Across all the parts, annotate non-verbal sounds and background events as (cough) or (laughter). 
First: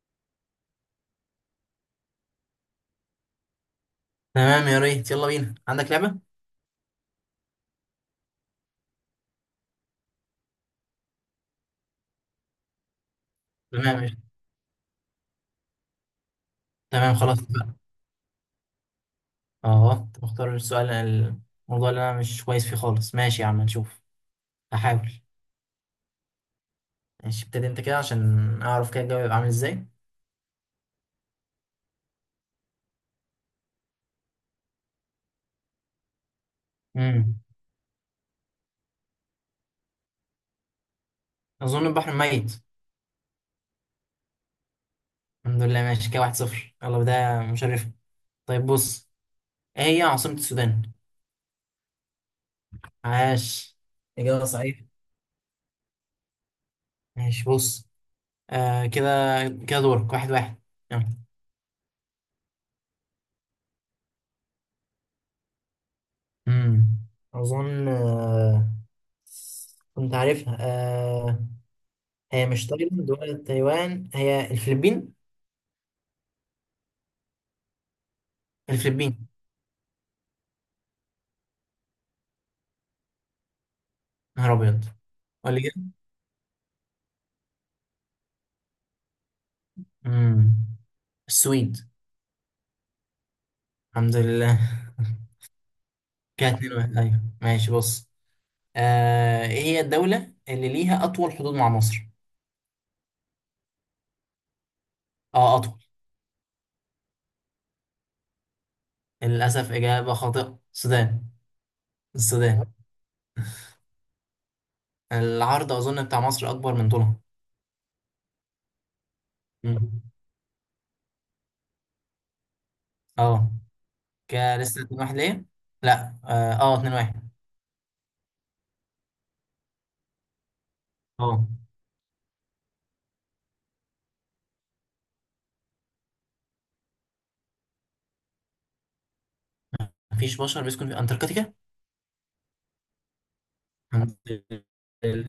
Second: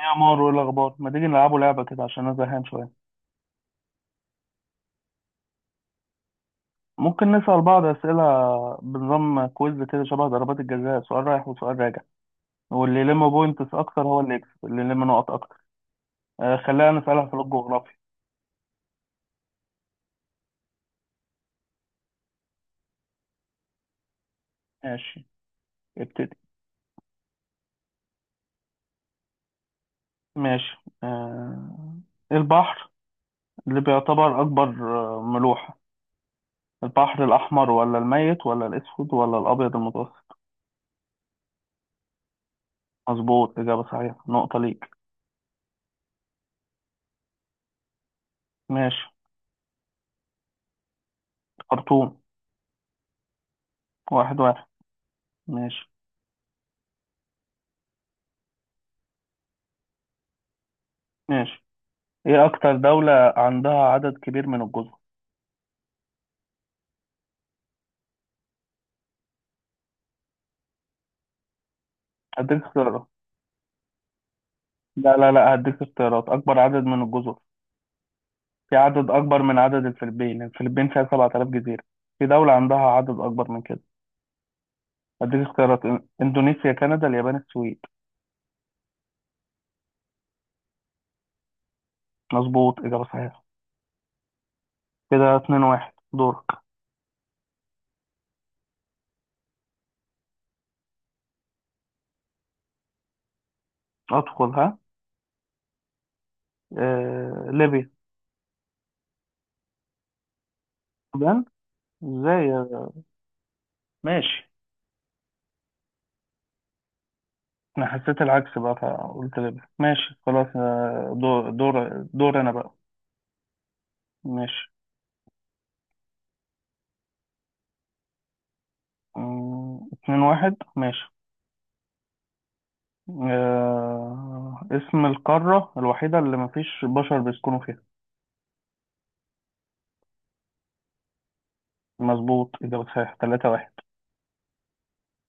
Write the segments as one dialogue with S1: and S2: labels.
S1: إيه يا مار، وايه الاخبار؟ ما تيجي نلعبوا لعبه كده عشان انا زهقان شويه.
S2: تمام، يا ريت. يلا بينا. عندك لعبة؟
S1: ممكن نسال بعض اسئله بنظام كويز كده، شبه ضربات الجزاء، سؤال رايح وسؤال راجع. واللي يلم بوينتس اكتر
S2: تمام يا-
S1: هو اللي يكسب، اللي يلم نقط اكتر. خلينا
S2: تمام
S1: نسالها في
S2: خلاص بقى.
S1: الجغرافيا.
S2: اه طب اختار السؤال. الموضوع اللي انا مش كويس فيه خالص. ماشي يا عم، نشوف. هحاول.
S1: ماشي، ابتدي.
S2: ماشي، ابتدي انت كده عشان اعرف كده الجو يبقى عامل ازاي.
S1: ماشي. آه البحر اللي بيعتبر اكبر ملوحه، البحر
S2: امم
S1: الاحمر ولا الميت ولا الاسود ولا الابيض المتوسط؟
S2: اظن البحر ميت.
S1: مظبوط، اجابه صحيحه، نقطه ليك.
S2: الحمد لله ماشي كده، واحد صفر. يلا، بداية مشرفة. طيب بص،
S1: ماشي.
S2: ايه هي عاصمة السودان؟
S1: خرطوم.
S2: عاش،
S1: واحد
S2: إجابة
S1: واحد
S2: صحيحة.
S1: ماشي.
S2: ماشي بص. كده، كده دورك. واحد واحد. يلا.
S1: ماشي. ايه اكتر دولة عندها عدد كبير من الجزر؟
S2: امم اظن كنت عارفها. هي
S1: هديك
S2: مش
S1: اختيارات.
S2: تايلاند ولا تايوان، هي الفلبين.
S1: لا لا لا، هديك اختيارات، اكبر عدد من الجزر. في عدد
S2: الفلبين.
S1: اكبر من عدد الفلبين. الفلبين فيها 7000 جزيرة. في دولة عندها عدد اكبر من كده.
S2: نهار ابيض.
S1: هديك
S2: ولا كده.
S1: اختيارات: اندونيسيا، كندا، اليابان، السويد.
S2: امم السويد.
S1: مظبوط، اجابة صحيحة.
S2: الحمد لله. (laughs)
S1: كده 2-1. دورك.
S2: كده اتنين واحد، ايوه ماشي بص. ايه هي الدولة اللي ليها اطول حدود مع مصر؟
S1: ادخل ها.
S2: اه اطول.
S1: ليبيا.
S2: للاسف اجابة خاطئة، السودان.
S1: السودان. ازاي
S2: السودان.
S1: ماشي.
S2: العرض اظن بتاع مصر اكبر من طولها.
S1: انا حسيت العكس بقى فقلت ليبيا،
S2: مم.
S1: ماشي خلاص. دور دور دور انا بقى.
S2: اه، كده
S1: ماشي.
S2: لسه اتنين واحد ليه. لا اه، اتنين واحد.
S1: 2-1 ماشي.
S2: اه.
S1: اسم القارة الوحيدة اللي مفيش بشر بيسكنوا فيها؟
S2: مفيش بشر بيسكن في انتاركتيكا.
S1: مظبوط، إجابة صحيحة. 3-1.
S2: الحمد لله،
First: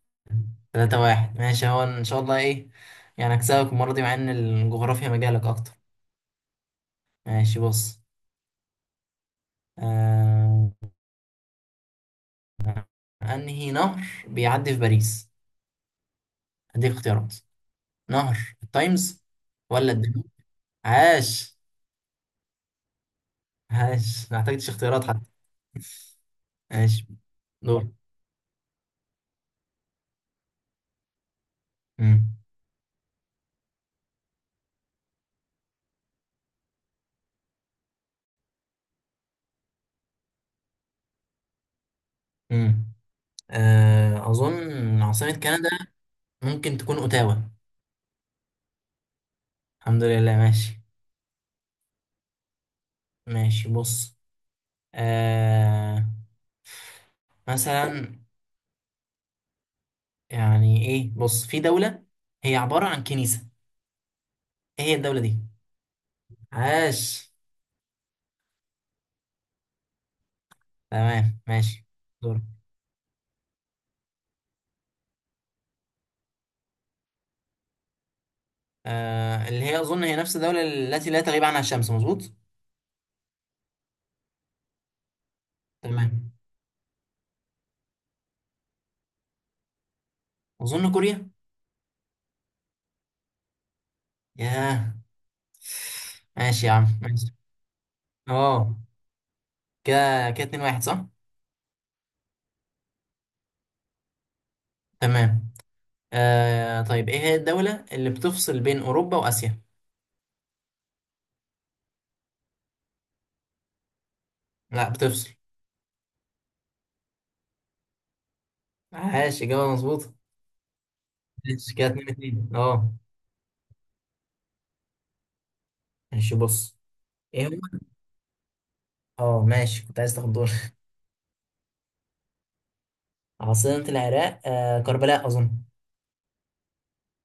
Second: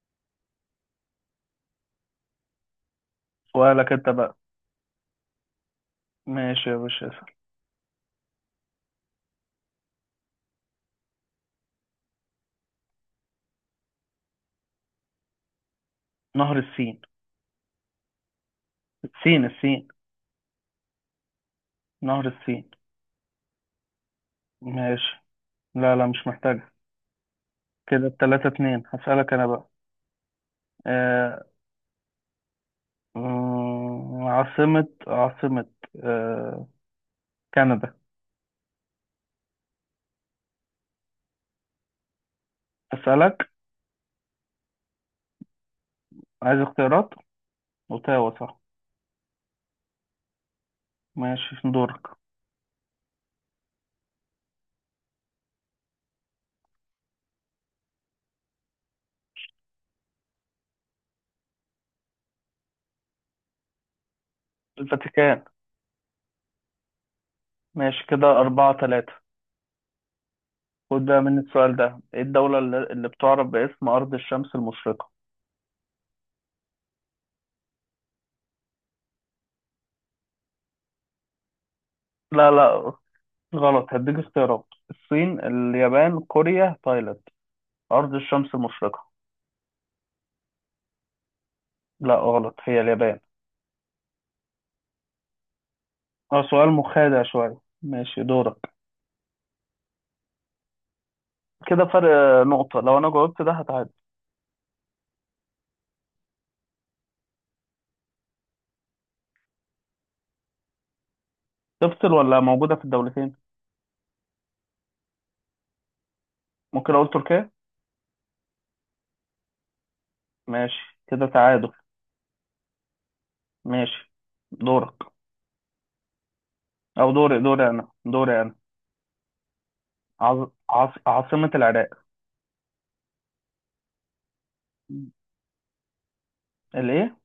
S2: تلاتة واحد ماشي، هو إن شاء الله إيه، يعني هكسبك
S1: سؤالك
S2: المرة دي
S1: أنت
S2: مع إن
S1: بقى.
S2: الجغرافيا مجالك أكتر.
S1: ماشي يا باشا، اسأل.
S2: ماشي بص. آه... أنهي نهر بيعدي في باريس؟
S1: نهر
S2: أديك
S1: السين.
S2: اختيارات، نهر التايمز
S1: السين.
S2: ولا الدانوب. عاش.
S1: نهر السين.
S2: عاش، ما احتاجتش اختيارات
S1: ماشي.
S2: حتى.
S1: لا لا، مش محتاجة.
S2: ماشي دور.
S1: كده التلاتة اتنين، هسألك أنا بقى. آه...
S2: مم.
S1: عاصمة آه... كندا
S2: مم.
S1: هسألك.
S2: أظن عاصمة كندا
S1: عايز
S2: ممكن تكون
S1: اختيارات.
S2: أوتاوا.
S1: أوتاوا صح.
S2: الحمد لله ماشي.
S1: ماشي، دورك.
S2: ماشي بص. آه... مثلا، يعني ايه، بص، في دولة هي عبارة عن كنيسة، ايه هي الدولة دي؟
S1: الفاتيكان.
S2: عاش.
S1: ماشي كده، 4-3. خد بقى مني
S2: تمام
S1: السؤال
S2: ماشي
S1: ده: ايه
S2: دور.
S1: الدولة اللي بتعرف باسم أرض الشمس المشرقة؟
S2: اللي هي اظن هي نفس الدولة التي لا تغيب عنها الشمس، مظبوط.
S1: لا لا، غلط. هديك اختيارات: الصين، اليابان،
S2: تمام.
S1: كوريا، تايلاند. أرض الشمس المشرقة.
S2: اظن كوريا.
S1: لا، غلط، هي اليابان.
S2: ياه.
S1: اه،
S2: ماشي
S1: سؤال
S2: يا عم
S1: مخادع
S2: ماشي.
S1: شوية. ماشي، دورك.
S2: اه كده كده اتنين واحد صح.
S1: كده فرق نقطة. لو أنا جاوبت ده هتعادل.
S2: تمام. طيب، ايه هي الدولة اللي بتفصل بين اوروبا واسيا؟
S1: تفصل ولا موجودة في الدولتين؟
S2: لا، بتفصل.
S1: ممكن أقول تركيا.
S2: عاش، اجابة مظبوطة.
S1: ماشي كده تعادل.
S2: ماشي كده اتنين اتنين اه.
S1: ماشي، دورك.
S2: ماشي بص،
S1: أو دوري
S2: ايه هو؟
S1: دوري، أنا دوري أنا.
S2: اه ماشي، كنت عايز تاخد دور.
S1: عاصمة العراق؟
S2: عاصمة العراق كربلاء أظن.
S1: الإيه؟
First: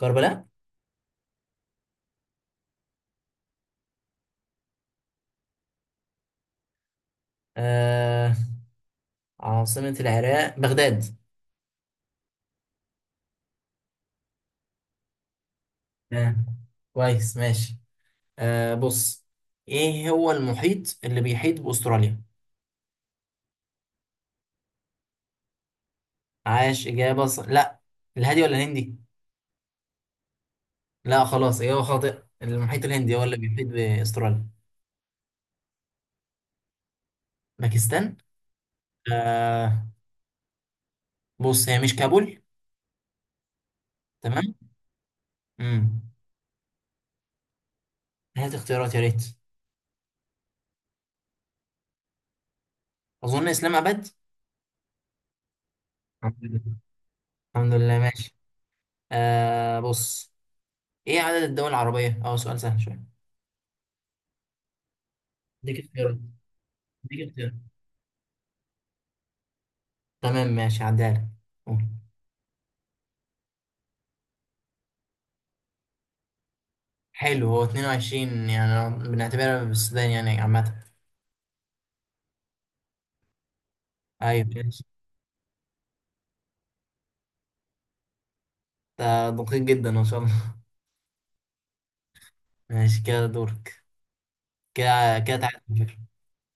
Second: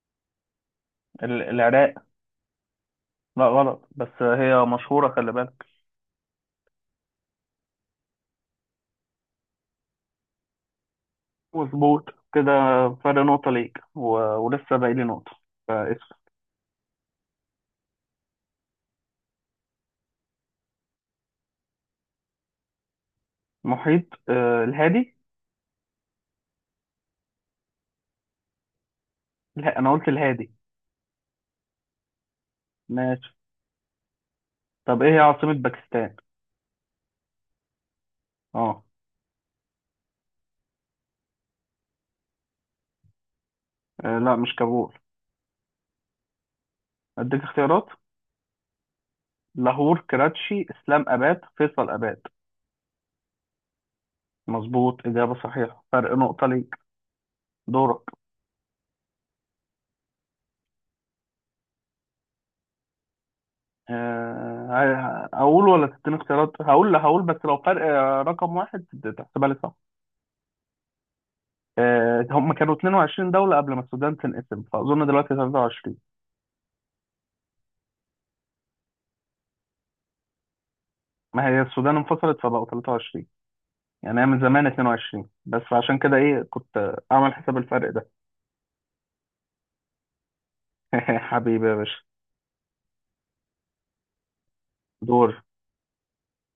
S2: كربلاء.
S1: العراق. لا غلط، بس هي مشهورة، خلي بالك.
S2: آه عاصمة العراق بغداد.
S1: مظبوط. كده فرق نقطة ليك ولسه باقي لي نقطة. فاسم.
S2: آه. كويس ماشي. بص، إيه هو المحيط اللي بيحيط بأستراليا؟
S1: محيط الهادي.
S2: عاش، لا، الهادي ولا الهندي؟
S1: لا، أنا قلت الهادي.
S2: لا خلاص، إجابة خاطئة. المحيط الهندي هو
S1: ماشي.
S2: اللي بيحيط بأستراليا.
S1: طب إيه هي عاصمة باكستان؟
S2: باكستان.
S1: آه.
S2: آه بص، هي مش كابول.
S1: لا، مش
S2: تمام.
S1: كابول.
S2: امم
S1: أديك اختيارات:
S2: هات اختيارات يا ريت.
S1: لاهور، كراتشي، إسلام أباد، فيصل أباد.
S2: أظن إسلام أبد.
S1: مظبوط، إجابة صحيحة، فرق
S2: الحمد
S1: نقطة
S2: لله.
S1: ليك.
S2: الحمد لله،
S1: دورك.
S2: ماشي. بص، ايه عدد الدول العربية؟ اه سؤال سهل شوية.
S1: هقول
S2: اديك
S1: ولا تديني
S2: اختيارات،
S1: اختيارات؟ هقول لا، هقول
S2: اديك
S1: بس
S2: اختيارات.
S1: لو فرق رقم واحد. تحسبها لي.
S2: تمام ماشي، هعديها لك. قول.
S1: هم كانوا 22 دولة قبل ما السودان تنقسم، فأظن دلوقتي 23.
S2: حلو، هو 22 يعني، بنعتبرها بالسودان يعني عامة.
S1: ما هي السودان انفصلت فبقوا 23. يعني هي من
S2: ايوه
S1: زمان
S2: ماشي،
S1: 22، بس عشان كده إيه كنت أعمل حساب الفرق ده.
S2: ده دقيق جدا ما شاء الله.
S1: (laughs) حبيبي يا باشا.
S2: ماشي كده دورك. كده. كده
S1: دور.
S2: تعالى على فكرة.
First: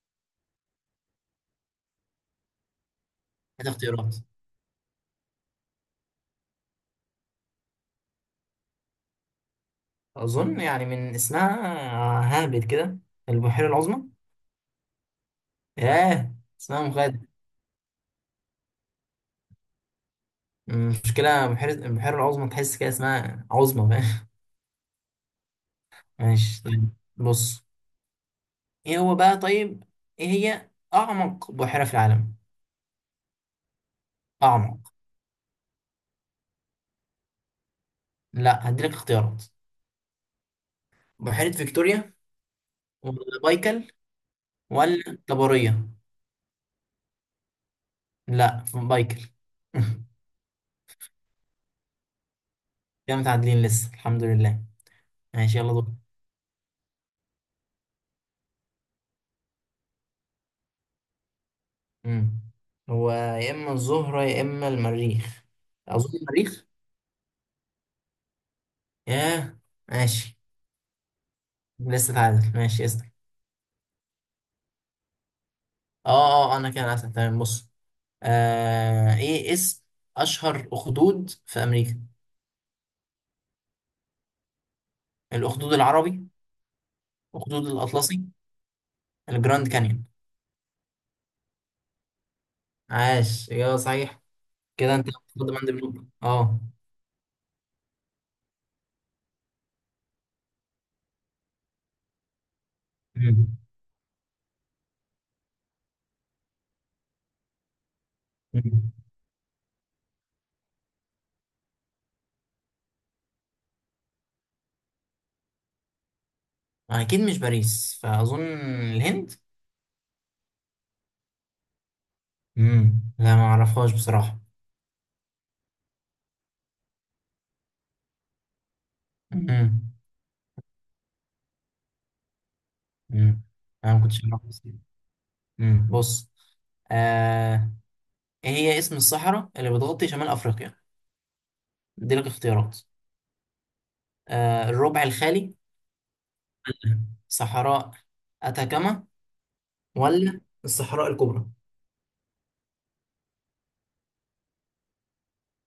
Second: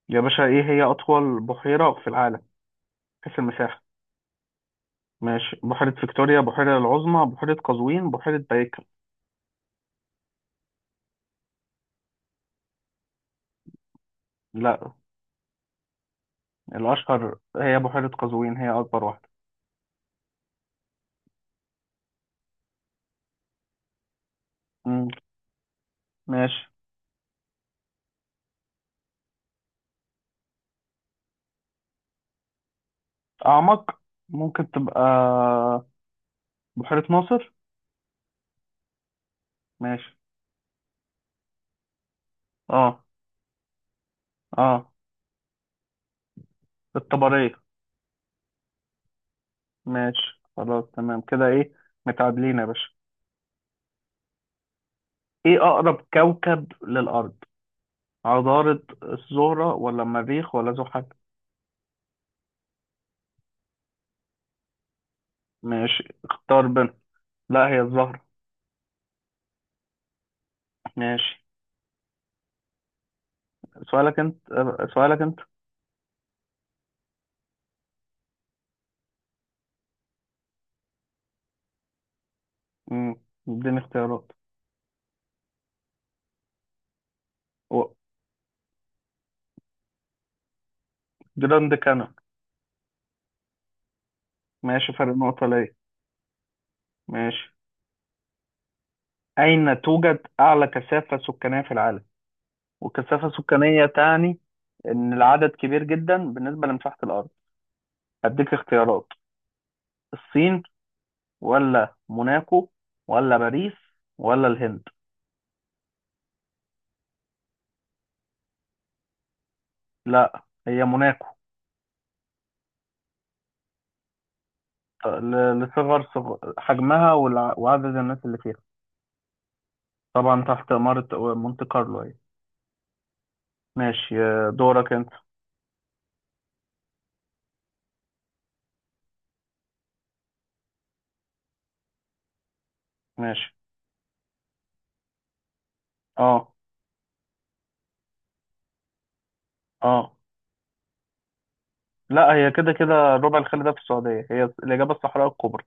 S1: يا باشا، إيه هي أطول بحيرة في العالم، حيث
S2: هات
S1: المساحة؟
S2: اختيارات.
S1: ماشي: بحيرة فيكتوريا، بحيرة العظمى، بحيرة قزوين، بحيرة بايكل.
S2: اظن يعني من اسمها، هابت كده البحيرة العظمى.
S1: لا.
S2: ياه، اسمها مخادع.
S1: الأشهر هي بحيرة قزوين، هي أكبر واحدة.
S2: المشكلة البحيرة العظمى، تحس كده اسمها عظمى، فاهم.
S1: مم.
S2: (laughs) ماشي
S1: ماشي.
S2: طيب. بص، ايه هو بقى؟ طيب، ايه هي اعمق بحيرة في العالم؟
S1: أعمق. ممكن
S2: اعمق.
S1: تبقى بحيرة ناصر.
S2: لا، هديلك اختيارات.
S1: ماشي.
S2: بحيرة فيكتوريا
S1: اه.
S2: ولا بايكل
S1: اه.
S2: ولا طبرية.
S1: الطبرية.
S2: لا، بايكل. (laughs)
S1: ماشي، خلاص تمام كده، ايه، متعادلين يا باشا.
S2: كده متعادلين لسه، الحمد لله.
S1: ايه
S2: ماشي يلا دور.
S1: اقرب كوكب للارض، عطارد، الزهرة، ولا المريخ، ولا زحل؟
S2: مم. هو يا اما الزهرة يا اما المريخ.
S1: ماشي،
S2: اظن
S1: اختار
S2: المريخ.
S1: بين. لا، هي الزهرة.
S2: ياه، ماشي.
S1: ماشي.
S2: لسه تعادل، ماشي اسال.
S1: سؤالك انت.
S2: اه اه، انا كده اسال، تمام بص. ايه اسم اشهر اخدود في امريكا؟
S1: امم اديني اختيارات.
S2: الاخدود العربي، أخدود
S1: و-
S2: الأطلسي، الجراند كانيون.
S1: جراند كانون.
S2: عاش يا صحيح.
S1: ماشي،
S2: كده أنت
S1: فرق نقطة
S2: خد من
S1: ليا.
S2: بنقطة. أه.
S1: ماشي. اين توجد اعلى كثافة سكانية في العالم؟ والكثافة
S2: مم.
S1: السكانية تعني ان العدد كبير جدا بالنسبة لمساحة الارض. هديك
S2: مم.
S1: اختيارات: الصين، ولا موناكو، ولا باريس، ولا الهند.
S2: أكيد مش باريس، فأظن الهند.
S1: لا، هي موناكو.
S2: مم. لا، ما أعرفهاش بصراحة.
S1: لصغر حجمها، وعدد الناس اللي فيها.
S2: مم.
S1: طبعا تحت إمارة مونte كارلو أهي.
S2: مم. أنا ما
S1: ماشي.
S2: كنتش أعرف بس.
S1: دورك أنت.
S2: مم. بص. آه. إيه هي اسم الصحراء اللي بتغطي شمال أفريقيا؟ أديلك اختيارات.
S1: ماشي.
S2: الربع الخالي،
S1: اه،
S2: ولا صحراء أتاكاما،
S1: اه،
S2: ولا الصحراء الكبرى.
S1: لا، هي كده كده، الربع الخالي ده في السعودية، هي الإجابة: الصحراء الكبرى.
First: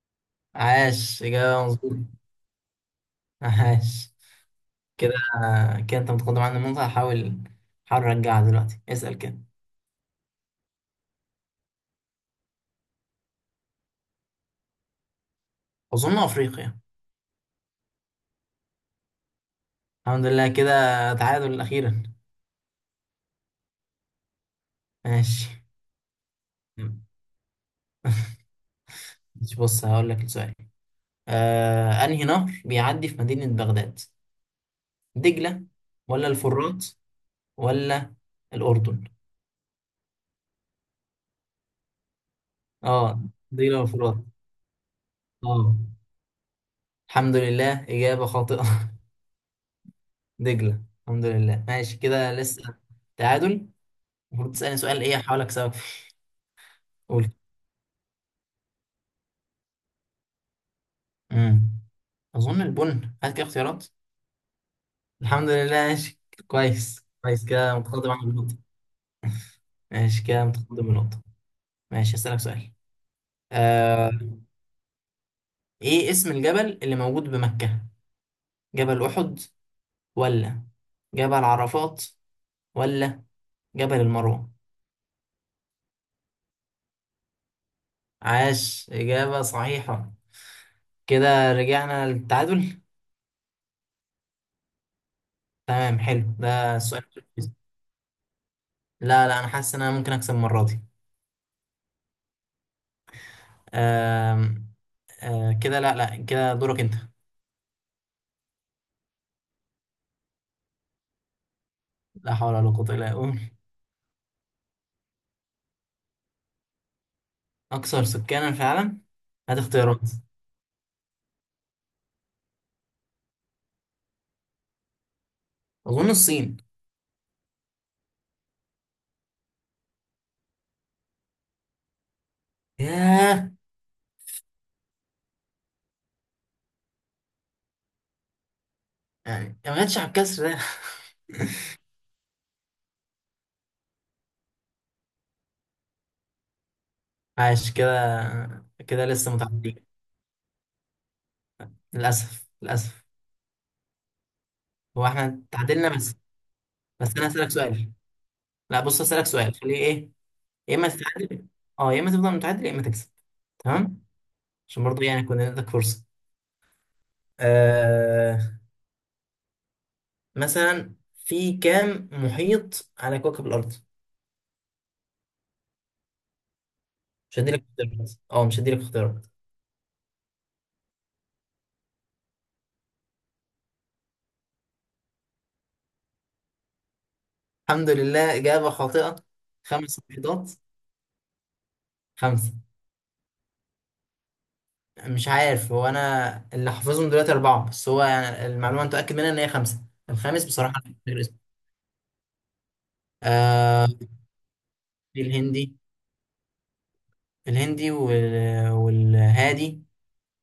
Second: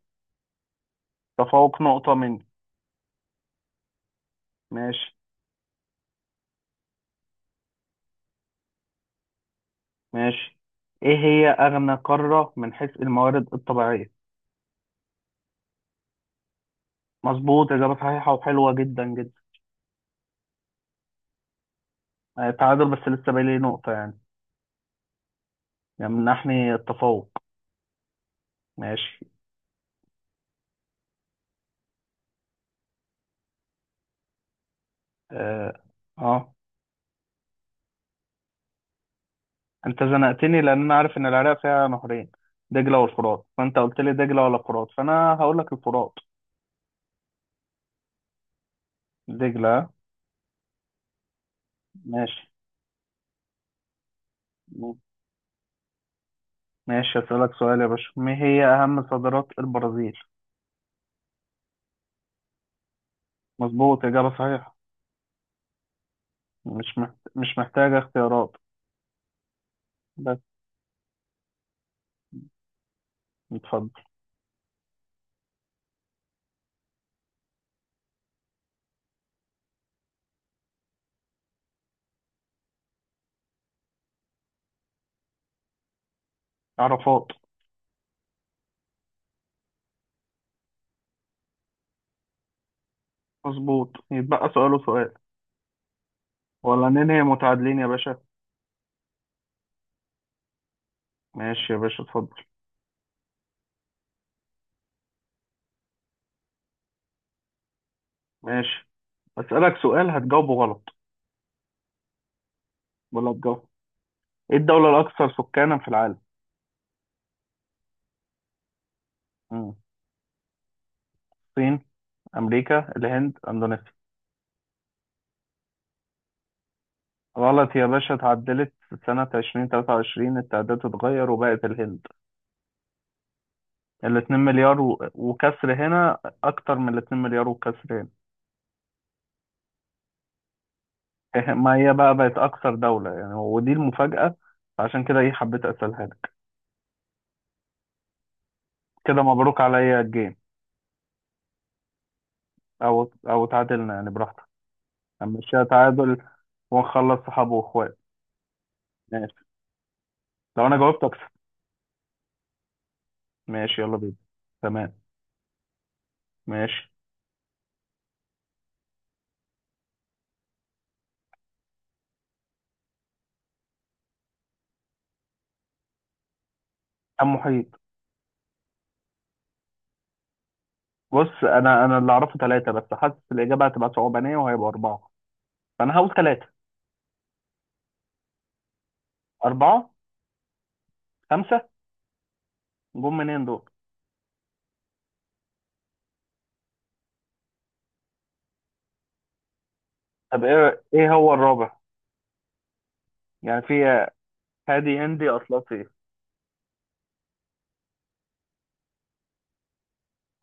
S2: عاش، إجابة
S1: تفوق
S2: مظبوطة.
S1: نقطة مني.
S2: عاش. كده،
S1: ماشي.
S2: كده انت متقدم عن النقطة. هحاول ارجعها دلوقتي. اسأل كده.
S1: ماشي. إيه هي أغنى قارة من حيث الموارد الطبيعية؟
S2: اظن افريقيا.
S1: مظبوط، إجابة صحيحة، وحلوة جدا جدا.
S2: الحمد لله، كده تعادل اخيرا.
S1: تعادل، بس لسه باقي لي نقطة يعني،
S2: ماشي.
S1: يمنحني التفوق. ماشي.
S2: ماشي، بص هقول لك السؤال. انهي نهر بيعدي في مدينة بغداد؟ دجلة
S1: اه,
S2: ولا
S1: آه.
S2: الفرات ولا الاردن.
S1: انت زنقتني، لان انا عارف ان العراق فيها نهرين، دجلة
S2: اه،
S1: والفرات. فانت
S2: دجلة
S1: قلت لي
S2: والفرات.
S1: دجلة ولا فرات، فانا هقول لك
S2: اه.
S1: الفرات.
S2: الحمد لله، اجابة خاطئة.
S1: دجلة.
S2: (laughs) دجلة. الحمد لله ماشي، كده
S1: ماشي.
S2: لسه تعادل. المفروض تسألني سؤال ايه هحاول اكسبك فيه.
S1: ماشي.
S2: قول.
S1: اسألك سؤال يا باشا: ما هي اهم صادرات البرازيل؟
S2: امم اظن البن. هات كده اختيارات.
S1: مظبوط، اجابة صحيحة.
S2: الحمد لله ماشي. كويس كويس،
S1: مش
S2: كده
S1: محتاجة
S2: متقدم عن
S1: اختيارات.
S2: النقطة. ماشي
S1: بس.
S2: كده متقدم بنقطة. ماشي هسألك سؤال.
S1: اتفضل.
S2: آه ايه اسم الجبل اللي موجود بمكة؟ جبل أحد، ولا جبل عرفات، ولا جبل المروة.
S1: عرفات.
S2: عاش، إجابة صحيحة. كده رجعنا للتعادل.
S1: مظبوط، يتبقى سؤال وسؤال.
S2: تمام حلو، ده
S1: ولا
S2: السؤال
S1: ننهي
S2: التركيزي.
S1: متعادلين يا باشا؟
S2: لا لا، أنا حاسس إن أنا ممكن أكسب المرة دي.
S1: ماشي يا باشا، اتفضل.
S2: آم، آه كده لا لا، كده دورك أنت.
S1: ماشي، أسألك سؤال هتجاوبه غلط.
S2: لا حول ولا قوة إلا
S1: بقول لك
S2: بالله.
S1: جو، ايه الدولة الأكثر سكانا في العالم؟
S2: أكثر سكانا في العالم. هات
S1: مم.
S2: اختيارات.
S1: الصين، أمريكا، الهند، أندونيسيا.
S2: أظن الصين.
S1: غلط يا باشا، اتعدلت. سنة 2023 التعداد اتغير وبقت الهند.
S2: ياه.
S1: الاتنين مليار وكسر هنا، أكتر من الاتنين مليار وكسر هنا.
S2: يعني ما جاتش على الكسر ده.
S1: إيه، ما هي بقى بقت أكثر دولة يعني، ودي المفاجأة. عشان كده إيه حبيت أسألها لك.
S2: (laughs) عاش كده، كده
S1: كده
S2: لسه
S1: مبروك
S2: متعادلين.
S1: عليا الجيم.
S2: للأسف للأسف.
S1: أو تعادلنا يعني، براحتك.
S2: هو احنا
S1: هنمشيها
S2: تعادلنا بس.
S1: تعادل،
S2: بس
S1: ونخلص
S2: أنا هسألك
S1: صحاب
S2: سؤال.
S1: وإخوات.
S2: لا بص، هسألك
S1: ماشي،
S2: سؤال خليه إيه.
S1: لو
S2: يا
S1: أنا
S2: إما
S1: جاوبت أكسب.
S2: تتعادل، أه، يا إما تفضل متعادل، يا إما تكسب.
S1: ماشي يلا
S2: تمام.
S1: بينا.
S2: عشان
S1: تمام.
S2: برضه يعني يكون عندك فرصة.
S1: ماشي.
S2: آه، مثلا، في كام محيط على كوكب الأرض؟
S1: كم محيط؟
S2: مش هديلك اختيارات.
S1: بص، انا اللي اعرفه ثلاثة، بس حاسس الاجابة هتبقى صعبانية وهيبقى أربعة، فانا هقول ثلاثة.
S2: الحمد لله، إجابة خاطئة.
S1: أربعة.
S2: خمس بيضات.
S1: خمسة.
S2: خمسة.
S1: جم منين دول؟
S2: مش عارف، هو أنا اللي حافظهم دلوقتي أربعة، بس هو يعني المعلومة أنا متأكد منها إن هي خمسة.
S1: طب
S2: الخامس بصراحة
S1: ايه
S2: أنا مش
S1: ايه
S2: فاكر
S1: هو
S2: اسمه.
S1: الرابع؟ يعني في
S2: آه
S1: هادي،
S2: في
S1: هندي،
S2: الهندي.
S1: اطلسي.
S2: الهندي والهادي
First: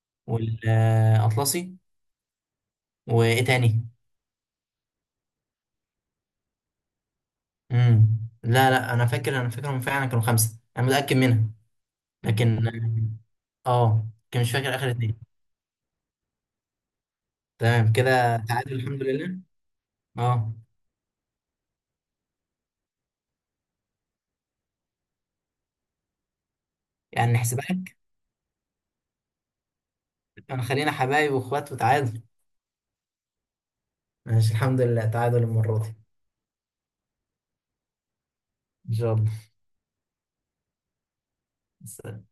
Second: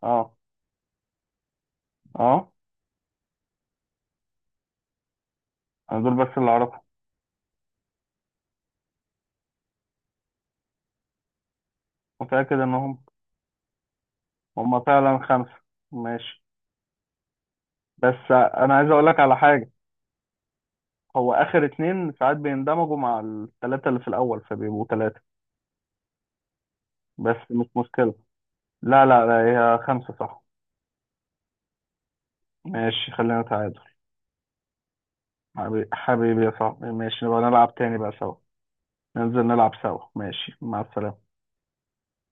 S1: اه.
S2: والأطلسي.
S1: اه.
S2: وإيه تاني؟
S1: انا دول بس اللي اعرفهم.
S2: مم. لا لا، أنا فاكرهم، فعلا كانوا خمسة، أنا متأكد منها.
S1: متأكد
S2: لكن
S1: انهم
S2: كان مش فاكر
S1: هم
S2: آخر
S1: فعلا
S2: اتنين.
S1: خمسة. ماشي.
S2: تمام
S1: بس
S2: كده تعادل
S1: انا عايز
S2: الحمد
S1: اقول لك على
S2: لله.
S1: حاجة.
S2: آه،
S1: هو اخر اتنين ساعات بيندمجوا مع الثلاثة اللي في الاول فبيبقوا ثلاثة،
S2: يعني
S1: بس مش
S2: نحسبها لك.
S1: مشكلة. لا لا لا، هي خمسة صح.
S2: أنا خلينا حبايب وإخوات وتعادل.
S1: ماشي، خلينا تعادل.
S2: ماشي الحمد لله تعادل المرة
S1: حبيبي
S2: دي.
S1: حبيبي يا صاحبي، ماشي نبقى نلعب تاني بقى سوا.
S2: ان شاء
S1: ننزل نلعب سوا. ماشي، مع السلامة.
S2: الله.